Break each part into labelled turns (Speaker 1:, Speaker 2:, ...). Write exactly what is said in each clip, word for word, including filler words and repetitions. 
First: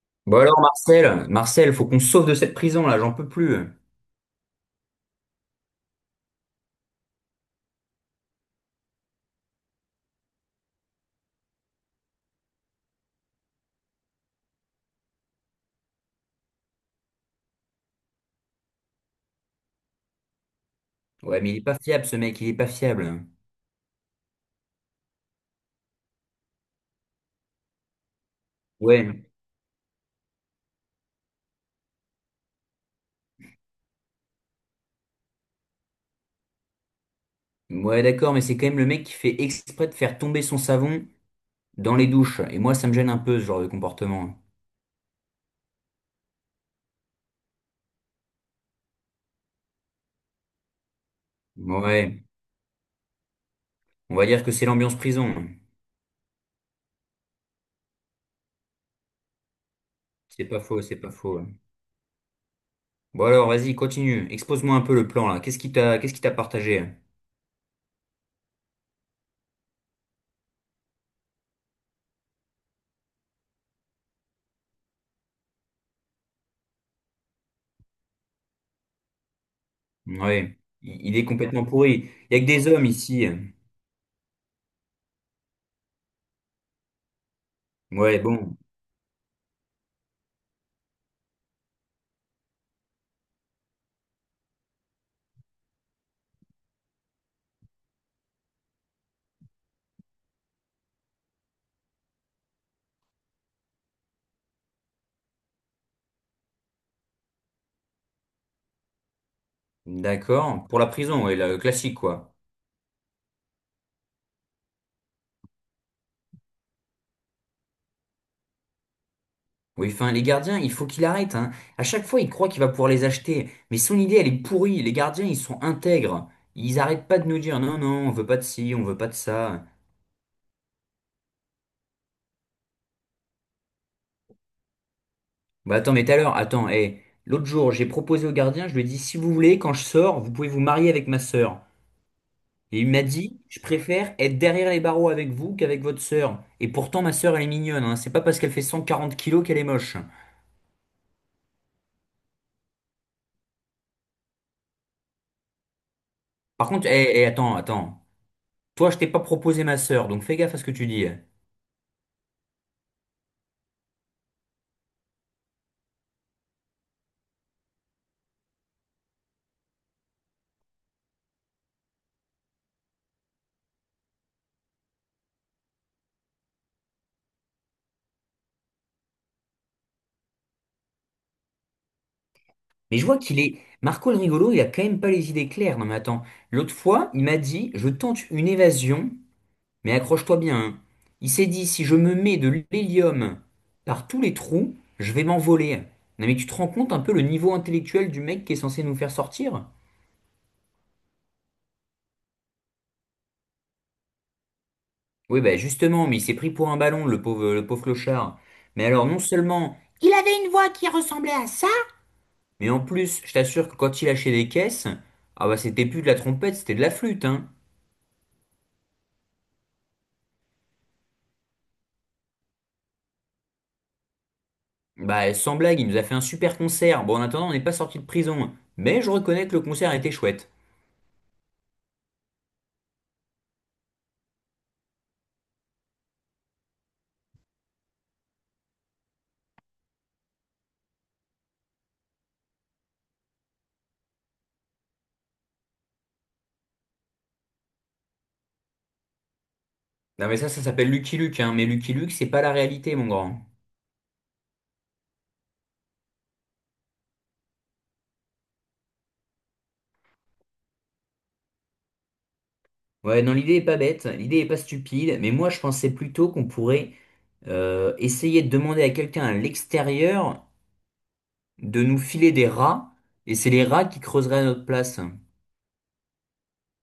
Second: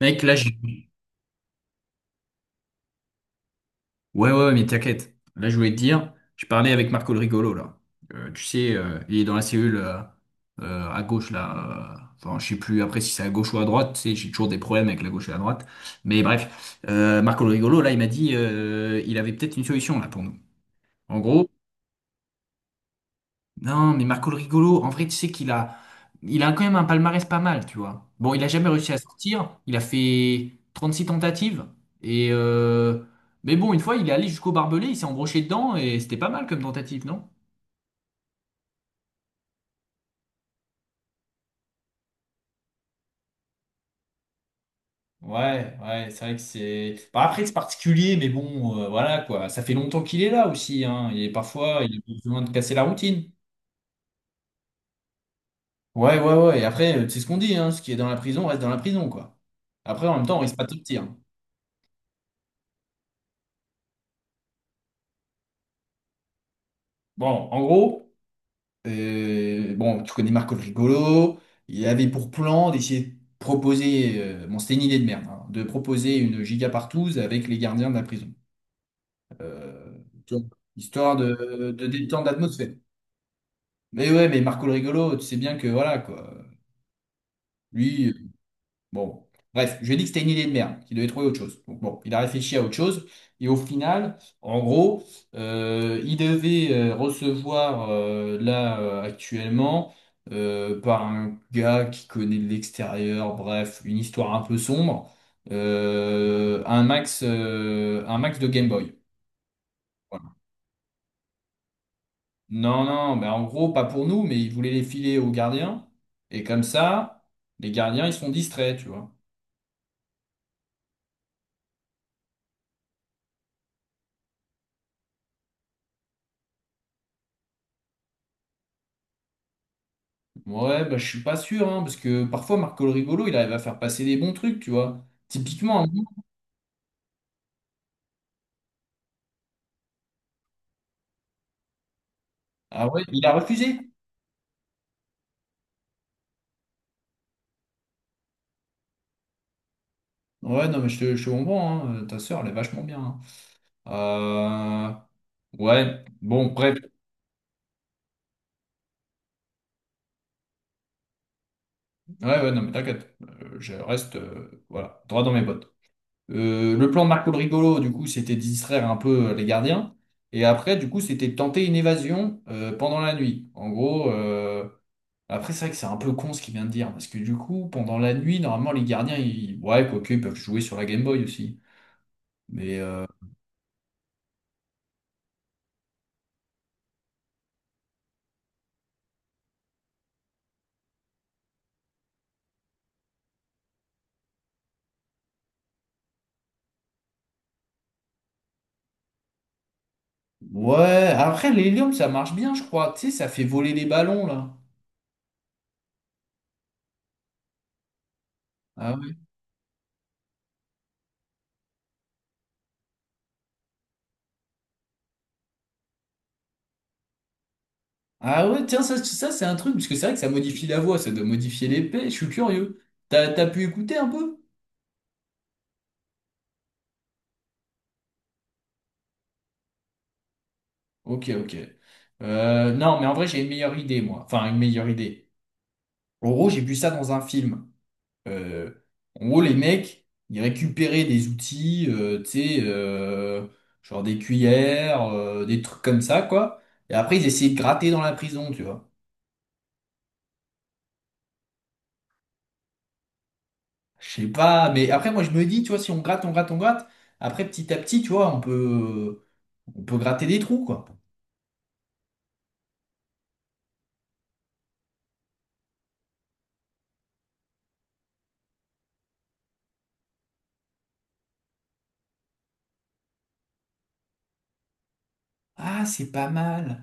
Speaker 1: Mec, là,
Speaker 2: Bon
Speaker 1: j'ai...
Speaker 2: alors Marcel, Marcel, faut qu'on se sauve de cette prison là, j'en peux plus.
Speaker 1: Ouais, ouais, ouais, mais t'inquiète. Là, je voulais te dire, je parlais avec Marco le rigolo, là. Euh, tu sais, euh, il est dans la cellule euh, euh, à gauche, là. euh, Enfin, je sais plus après si c'est à gauche ou à droite. Tu sais, j'ai toujours des problèmes avec la gauche et la droite. Mais bref, euh, Marco le rigolo, là, il m'a dit, euh, il avait peut-être une solution, là, pour nous. En
Speaker 2: Ouais,
Speaker 1: gros.
Speaker 2: mais il est pas fiable ce mec, il est pas fiable.
Speaker 1: Non, mais Marco le Rigolo, en vrai, tu sais qu'il a, il a quand même un palmarès pas mal, tu vois. Bon, il a jamais réussi à
Speaker 2: Ouais,
Speaker 1: sortir. Il a fait trente-six tentatives. Et euh, mais bon, une fois, il est allé jusqu'au barbelé, il s'est embroché dedans et c'était pas mal comme tentative, non?
Speaker 2: ouais d'accord, mais c'est quand même le mec qui fait exprès de faire tomber son savon dans les douches. Et moi, ça me gêne un peu ce genre de comportement.
Speaker 1: Ouais, ouais, c'est vrai que c'est. Bah, après, c'est particulier, mais bon, euh, voilà quoi. Ça fait longtemps qu'il est là aussi, hein. Et parfois, il a
Speaker 2: Ouais,
Speaker 1: besoin de casser la routine.
Speaker 2: on va dire que c'est l'ambiance prison.
Speaker 1: Ouais, ouais, ouais. Et après, euh, c'est ce qu'on dit, hein. Ce qui est dans la prison reste dans la prison, quoi. Après, en même temps, on
Speaker 2: C'est
Speaker 1: risque
Speaker 2: pas
Speaker 1: pas de
Speaker 2: faux, c'est
Speaker 1: sortir.
Speaker 2: pas faux. Bon alors, vas-y, continue. Expose-moi un peu le plan là. Qu'est-ce qui t'a, qu'est-ce qui t'a partagé?
Speaker 1: Bon, en gros. Euh, bon, tu connais Marco le Rigolo. Il avait pour plan d'essayer de proposer, euh, bon, c'était une idée de merde, hein, de proposer une giga partouze avec les gardiens de la prison. Euh, Tu vois,
Speaker 2: Ouais, il
Speaker 1: histoire
Speaker 2: il est complètement
Speaker 1: de, de
Speaker 2: pourri.
Speaker 1: détendre
Speaker 2: Il y a que des
Speaker 1: l'atmosphère.
Speaker 2: hommes ici.
Speaker 1: Mais ouais, mais Marco le Rigolo, tu sais bien que voilà, quoi. Lui.
Speaker 2: Ouais, bon,
Speaker 1: Bon, bon. Bref, je lui ai dit que c'était une idée de merde, qu'il devait trouver autre chose. Donc bon, il a réfléchi à autre chose, et au final, en gros, euh, il devait euh, recevoir euh, là euh, actuellement euh, par un gars qui connaît de l'extérieur, bref, une histoire un peu sombre, euh, un max, euh, un max de Game Boy. Voilà.
Speaker 2: d'accord. Pour la prison, ouais, le classique quoi.
Speaker 1: Non, non, mais en gros, pas pour nous, mais il voulait les filer aux gardiens, et comme ça, les gardiens, ils sont distraits, tu vois.
Speaker 2: Oui, enfin, les gardiens, il faut qu'il arrête, hein. À chaque fois, il croit qu'il va pouvoir les acheter. Mais son idée, elle est pourrie. Les gardiens, ils sont intègres. Ils arrêtent pas de nous dire, non, non, on veut pas de ci, on veut pas de ça.
Speaker 1: Ouais, bah, je suis pas sûr, hein, parce que parfois Marco le Rigolo, il arrive à faire passer des bons trucs, tu vois.
Speaker 2: Bah
Speaker 1: Typiquement, un
Speaker 2: attends,
Speaker 1: moment-
Speaker 2: mais tout à l'heure, attends, hé. L'autre jour, j'ai proposé au gardien, je lui ai dit, si vous voulez, quand je sors, vous pouvez vous marier avec ma sœur. Et
Speaker 1: Ah
Speaker 2: il
Speaker 1: ouais,
Speaker 2: m'a
Speaker 1: il a
Speaker 2: dit, je
Speaker 1: refusé.
Speaker 2: préfère être derrière les barreaux avec vous qu'avec votre sœur. Et pourtant, ma sœur, elle est mignonne, hein. C'est pas parce qu'elle fait cent quarante kilos qu'elle est moche.
Speaker 1: Ouais, non, mais je te, je te comprends, hein, euh, ta sœur, elle est vachement bien. Hein. Euh, Ouais, bon,
Speaker 2: Par
Speaker 1: bref.
Speaker 2: contre, hé, hé, attends, attends. Toi, je t'ai pas proposé ma sœur, donc fais gaffe à ce que tu dis.
Speaker 1: Ouais, ouais, non, mais t'inquiète, Euh, je reste, euh, voilà, droit dans mes bottes. Euh, le plan de Marco le Rigolo, du coup, c'était de distraire un peu euh, les gardiens. Et après, du coup, c'était de tenter une évasion euh, pendant la nuit. En gros. euh, Après, c'est vrai que c'est un peu con ce qu'il vient de dire, parce que du coup, pendant la nuit, normalement, les gardiens, ils... ouais, quoique, ils peuvent jouer sur la Game Boy aussi. Mais
Speaker 2: Mais
Speaker 1: euh,
Speaker 2: je vois qu'il est. Marco le rigolo, il a quand même pas les idées claires. Non, mais attends. L'autre fois, il m'a dit, je tente une évasion, mais accroche-toi bien, hein. Il s'est dit, si je me mets de l'hélium par tous les trous, je vais m'envoler. Non, mais tu te rends compte un peu le niveau intellectuel du mec qui est censé nous faire sortir?
Speaker 1: ouais, après, l'hélium, ça marche bien, je crois. Tu sais, ça fait voler les ballons, là.
Speaker 2: Oui, bah justement, mais il s'est pris pour un ballon, le pauvre, le pauvre clochard. Mais
Speaker 1: Ah
Speaker 2: alors, non
Speaker 1: ouais.
Speaker 2: seulement il avait une voix qui ressemblait à ça, mais en plus, je t'assure que quand il lâchait des caisses, ah bah c'était plus de la trompette, c'était de la flûte, hein.
Speaker 1: Ah ouais, tiens, ça, ça c'est un truc, parce que c'est vrai que ça modifie la voix, ça doit modifier l'épée, je suis curieux. T'as, t'as pu écouter un peu?
Speaker 2: Bah, sans blague, il nous a fait un super concert. Bon, en attendant, on n'est pas sorti de prison. Mais je reconnais que le concert était chouette.
Speaker 1: Ok, ok. Euh, non, mais en vrai, j'ai une meilleure idée, moi. Enfin, une meilleure idée. En gros, j'ai vu ça dans un film. Euh, En gros, les mecs, ils récupéraient des outils, euh, tu sais, euh, genre des cuillères, euh, des trucs comme ça, quoi. Et après, ils essayaient de gratter dans la prison, tu vois.
Speaker 2: Non, mais ça, ça s'appelle Lucky Luke, hein. Mais Lucky Luke, c'est pas la réalité, mon grand.
Speaker 1: Je sais pas, mais après, moi, je me dis, tu vois, si on gratte, on gratte, on gratte, après, petit à petit, tu vois, on peut, on peut gratter des trous, quoi.
Speaker 2: Ouais, non, l'idée est pas bête, l'idée est pas stupide. Mais moi, je pensais plutôt qu'on pourrait euh, essayer de demander à quelqu'un à l'extérieur de nous filer des rats. Et c'est les rats qui creuseraient à notre place.
Speaker 1: Ah, c'est pas mal.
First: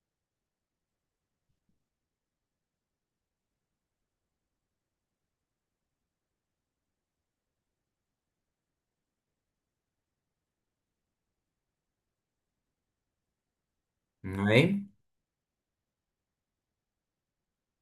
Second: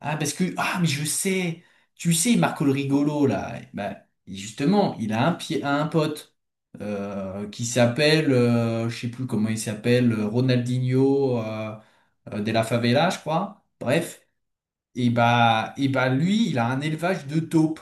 Speaker 1: Ah, parce que, ah, mais je sais, tu sais, Marco le rigolo, là, bah, justement, il a un pied, à un pote euh, qui s'appelle, euh, je sais plus comment il s'appelle, euh, Ronaldinho euh, euh, de la Favela, je crois. Bref,
Speaker 2: Ouais.
Speaker 1: et bah, et bah, lui, il a un élevage de taupes,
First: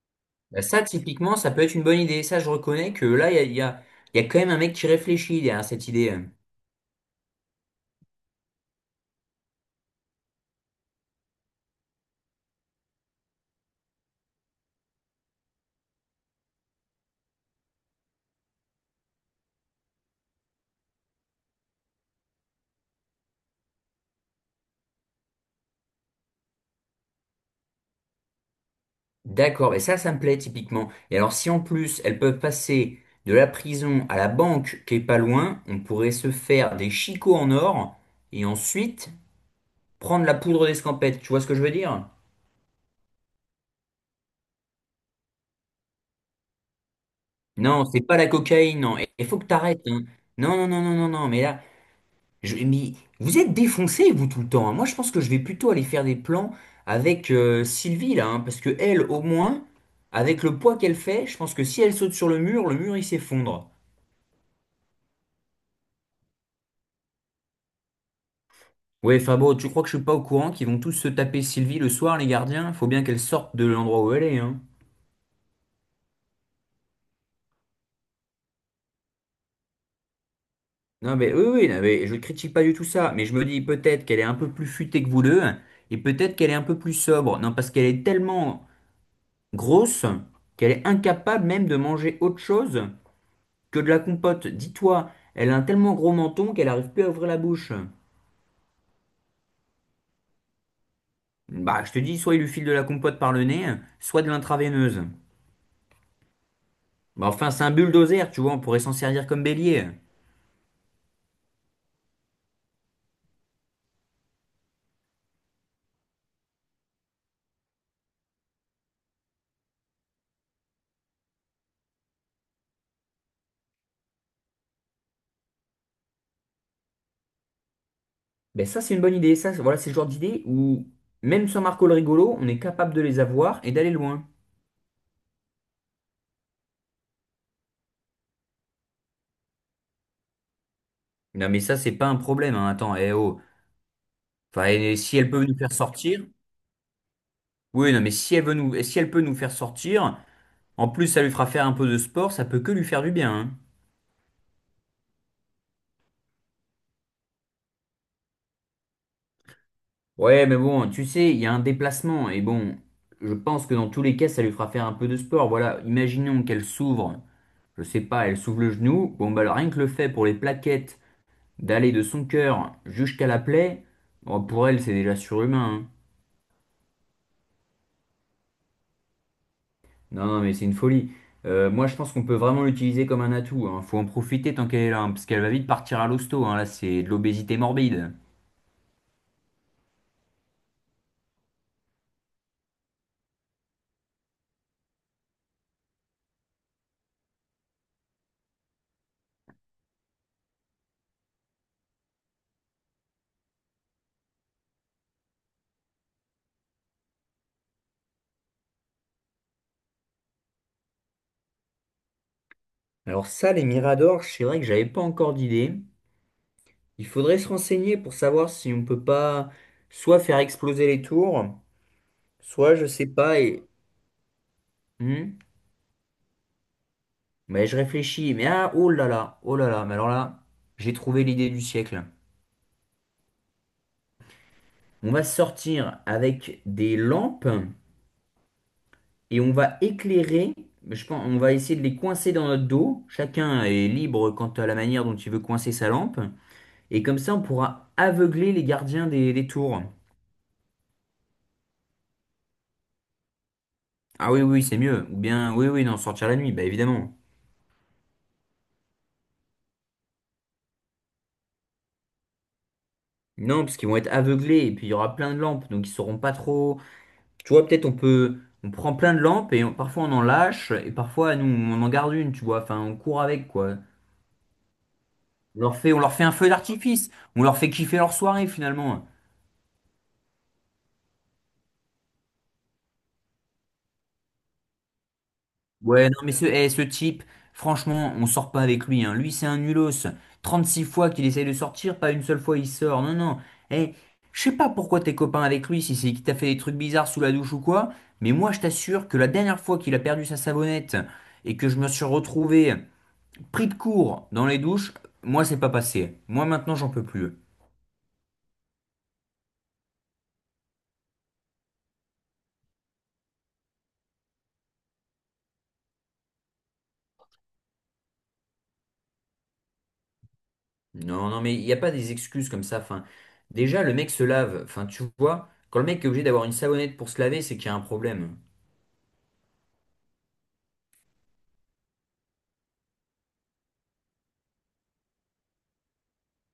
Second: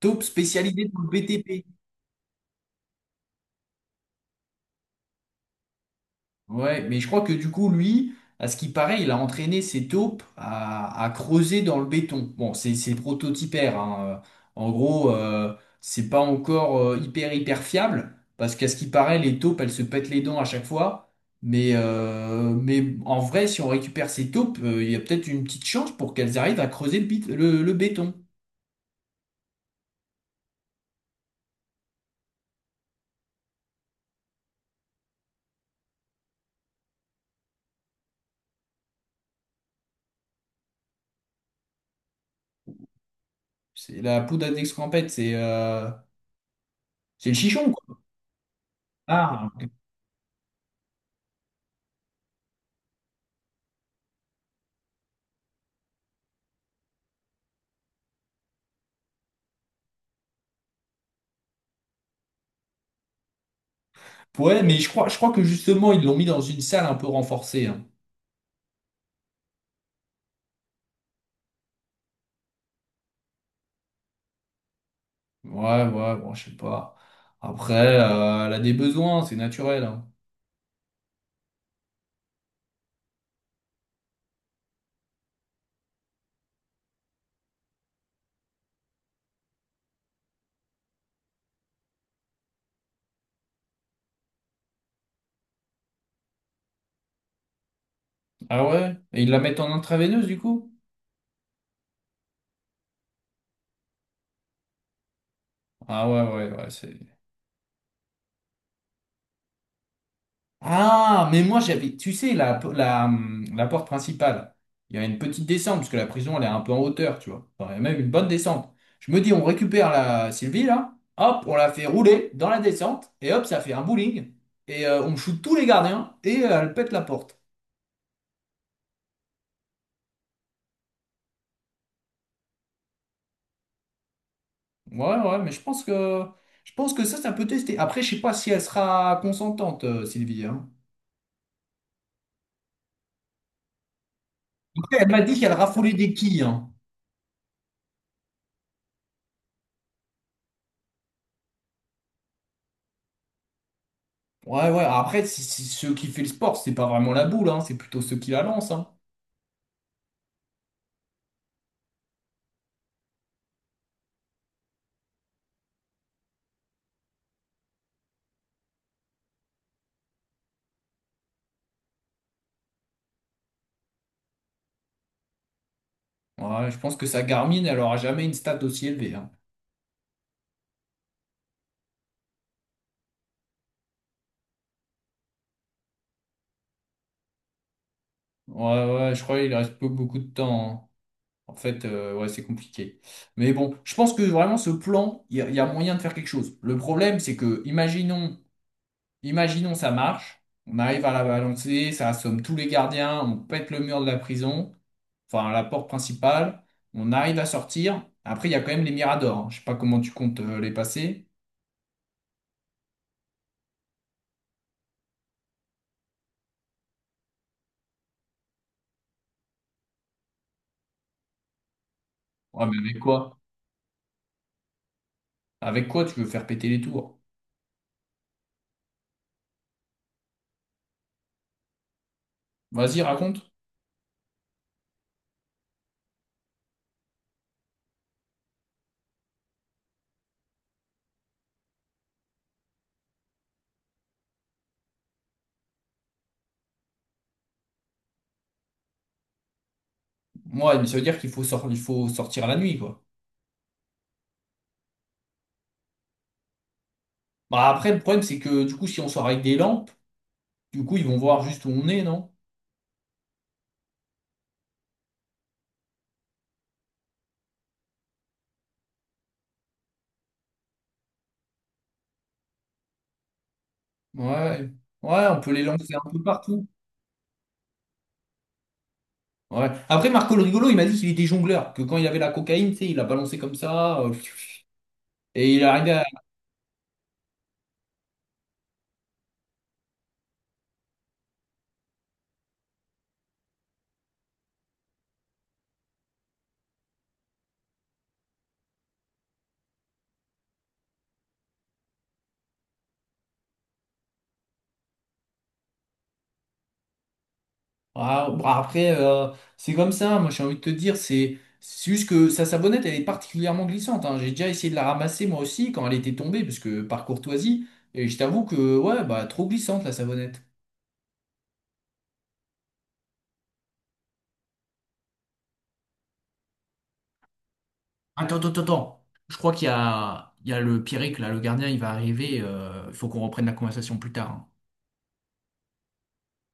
Speaker 1: taupes
Speaker 2: Bah, ça,
Speaker 1: spécialisées dans le
Speaker 2: typiquement, ça peut
Speaker 1: B T P.
Speaker 2: être une bonne idée. Ça, je reconnais que là, il y a, il y a il y a quand même un mec qui réfléchit derrière cette idée.
Speaker 1: Ouais, mais je crois que du coup, lui, à ce qui paraît, il a entraîné ses taupes à, à creuser dans le béton. Bon, c'est c'est prototypaire, hein. Euh, En gros, euh, c'est pas encore euh, hyper hyper fiable, parce qu'à ce qui paraît, les taupes, elles se pètent les dents à chaque fois. Mais, euh, mais en vrai, si on récupère ces taupes, euh, il y a peut-être une petite chance pour qu'elles arrivent à creuser le, bit- le, le béton.
Speaker 2: D'accord, mais ça, ça me plaît typiquement. Et alors, si en plus elles peuvent passer de la prison à la banque qui est pas loin, on pourrait se faire des chicots en or et ensuite prendre la poudre d'escampette. Tu vois ce que je veux dire?
Speaker 1: C'est la poudre à d'escampette, c'est euh, c'est le chichon,
Speaker 2: Non,
Speaker 1: quoi.
Speaker 2: c'est pas la cocaïne, non. Et il faut
Speaker 1: Ah,
Speaker 2: que
Speaker 1: ok.
Speaker 2: t'arrêtes, hein. Non, non, non, non, non, non. Mais là, je, mais vous êtes défoncés, vous, tout le temps, hein. Moi, je pense que je vais plutôt aller faire des plans avec euh, Sylvie, là, hein, parce que elle, au moins, avec le poids qu'elle fait, je pense que si elle saute sur le mur, le mur, il s'effondre.
Speaker 1: Ouais, mais je crois, je crois que justement, ils l'ont mis dans une salle un peu renforcée. Hein.
Speaker 2: Ouais, Fabo, tu crois que je suis pas au courant qu'ils vont tous se taper Sylvie le soir, les gardiens? Faut bien qu'elle sorte de l'endroit où elle est, hein.
Speaker 1: Ouais, ouais, bon, je sais pas. Après, euh, elle a des besoins, c'est naturel. Hein.
Speaker 2: Non, mais oui, oui, non, mais je ne critique pas du tout ça, mais je me dis peut-être qu'elle est un peu plus futée que vous deux, et peut-être qu'elle est un peu plus sobre. Non, parce qu'elle est tellement grosse qu'elle est incapable même de manger autre chose que de la compote. Dis-toi, elle a un tellement gros menton qu'elle arrive plus à ouvrir la bouche.
Speaker 1: Ah ouais? Et ils la mettent en intraveineuse, du coup?
Speaker 2: Bah, je te dis, soit il lui file de la compote par le nez, soit de l'intraveineuse.
Speaker 1: Ah ouais, ouais, ouais, c'est...
Speaker 2: Bah, enfin, c'est un bulldozer, tu vois, on pourrait s'en servir comme bélier.
Speaker 1: Ah, mais moi, j'avais... Tu sais, la, la, hum, la porte principale, il y a une petite descente, parce que la prison, elle est un peu en hauteur, tu vois. Enfin, il y a même une bonne descente. Je me dis, on récupère la Sylvie, là, hop, on la fait rouler dans la descente, et hop, ça fait un bowling, et euh, on shoot tous les gardiens, et euh, elle pète la porte.
Speaker 2: Ben ça, c'est une bonne idée. Ça, c'est- voilà, c'est le genre d'idée où, même sans Marco le rigolo, on est capable de les avoir et d'aller loin.
Speaker 1: Ouais, ouais, mais je pense que je pense que ça, ça peut tester. Après, je sais pas si elle sera consentante, euh, Sylvie. Hein.
Speaker 2: Non, mais ça, c'est pas un problème, hein. Attends, eh oh. Enfin,
Speaker 1: Après,
Speaker 2: eh,
Speaker 1: elle
Speaker 2: si
Speaker 1: m'a
Speaker 2: elle
Speaker 1: dit
Speaker 2: peut
Speaker 1: qu'elle
Speaker 2: nous faire
Speaker 1: raffolait des
Speaker 2: sortir.
Speaker 1: quilles. Hein.
Speaker 2: Oui, non, mais si elle veut nous, eh, si elle peut nous faire sortir, en plus, ça lui fera faire un peu de sport, ça peut que lui faire du bien, hein.
Speaker 1: Ouais, ouais. Après, si, si ceux qui fait le sport, c'est pas vraiment la boule, hein, c'est plutôt ceux qui la lancent. Hein.
Speaker 2: Ouais, mais bon, tu sais, il y a un déplacement. Et bon, je pense que dans tous les cas, ça lui fera faire un peu de sport. Voilà, imaginons qu'elle s'ouvre. Je sais pas, elle s'ouvre le genou. Bon, bah, rien que le fait pour les plaquettes d'aller de son cœur jusqu'à la plaie, bon, pour elle, c'est déjà surhumain, hein.
Speaker 1: Ouais, je pense que sa Garmin, elle aura jamais une stat aussi élevée. Hein.
Speaker 2: Non, non, mais c'est une folie. Euh, moi, je pense qu'on peut vraiment l'utiliser comme un atout, hein. Faut en profiter tant qu'elle est là, hein, parce qu'elle va vite partir à l'hosto, hein. Là, c'est de l'obésité morbide.
Speaker 1: Ouais, ouais, je crois qu'il reste peu- beaucoup de temps. Hein. En fait, euh, ouais, c'est compliqué. Mais bon, je pense que vraiment ce plan, il y, a il y a moyen de faire quelque chose. Le problème, c'est que, imaginons. Imaginons ça marche, on arrive à la balancer, ça assomme tous les gardiens, on pète le mur de la prison, enfin la porte principale, on arrive à sortir. Après, il y a quand même les miradors. Hein. Je sais pas comment tu comptes euh, les passer.
Speaker 2: Alors ça, les miradors, c'est vrai que j'avais pas encore d'idée. Il faudrait se renseigner pour savoir si on peut pas soit faire exploser les tours,
Speaker 1: Ouais,
Speaker 2: soit
Speaker 1: mais
Speaker 2: je
Speaker 1: avec
Speaker 2: sais
Speaker 1: quoi?
Speaker 2: pas et... Hmm.
Speaker 1: Avec quoi tu veux faire péter les tours?
Speaker 2: Mais je réfléchis, mais ah, oh là là, oh là là, mais alors là, j'ai trouvé l'idée du siècle.
Speaker 1: Vas-y, raconte.
Speaker 2: On va sortir avec des lampes et on va éclairer. Je pense, on va essayer de les coincer dans notre dos. Chacun est libre quant à la manière dont il veut coincer sa lampe. Et comme ça, on pourra aveugler les gardiens des, des tours.
Speaker 1: Moi, mais ça veut dire qu'il faut sor- il faut sortir la nuit, quoi.
Speaker 2: Ah oui, oui, c'est mieux. Ou bien, oui, oui, non, sortir la nuit, bah évidemment.
Speaker 1: Bah après, le problème, c'est que du coup, si on sort avec des lampes, du coup, ils vont voir juste où on est, non?
Speaker 2: Non, parce qu'ils vont être aveuglés et puis il y aura plein de lampes, donc ils sauront pas trop. Tu vois, peut-être on peut, on prend plein de lampes et on- parfois on en lâche et parfois nous on en garde une, tu vois. Enfin, on court avec quoi.
Speaker 1: Ouais. Ouais, on peut les
Speaker 2: On leur fait,
Speaker 1: lancer
Speaker 2: on
Speaker 1: un
Speaker 2: leur
Speaker 1: peu
Speaker 2: fait un feu
Speaker 1: partout.
Speaker 2: d'artifice. On leur fait kiffer leur soirée, finalement.
Speaker 1: Ouais. Après, Marco le rigolo, il m'a dit qu'il était jongleur, que quand il avait la cocaïne, tu sais, il a balancé comme ça, euh, et il est arrivé à...
Speaker 2: Ouais, non, mais ce, eh, ce type, franchement, on sort pas avec lui, hein. Lui, c'est un nulos. Trente-six fois qu'il essaye de sortir, pas une seule fois il sort. Non, non. Eh, je sais pas pourquoi t'es copain avec lui, si c'est qu'il t'a fait des trucs bizarres sous la douche ou quoi, mais moi, je t'assure que la dernière fois qu'il a perdu sa savonnette et que je me suis retrouvé pris de court dans les douches, moi, c'est pas passé. Moi, maintenant, j'en peux plus.
Speaker 1: Ah, bah, après, euh, c'est comme ça, moi j'ai envie de te dire, c'est c'est juste que sa sabonnette, elle est particulièrement glissante, hein. J'ai déjà essayé de la ramasser moi aussi quand elle était tombée, parce que par courtoisie, et je t'avoue que, ouais, bah, trop glissante la sabonnette.
Speaker 2: Non, non, mais il n'y a pas des excuses comme ça. Enfin, déjà, le mec se lave. Enfin, tu vois, quand le mec est obligé d'avoir une savonnette pour se laver, c'est qu'il y a un
Speaker 1: Attends,
Speaker 2: problème.
Speaker 1: attends, attends. Attends. Je crois qu'il y a, il y a le Pierrick, là, le gardien, il va arriver. euh, Il faut qu'on reprenne la conversation plus tard. Hein.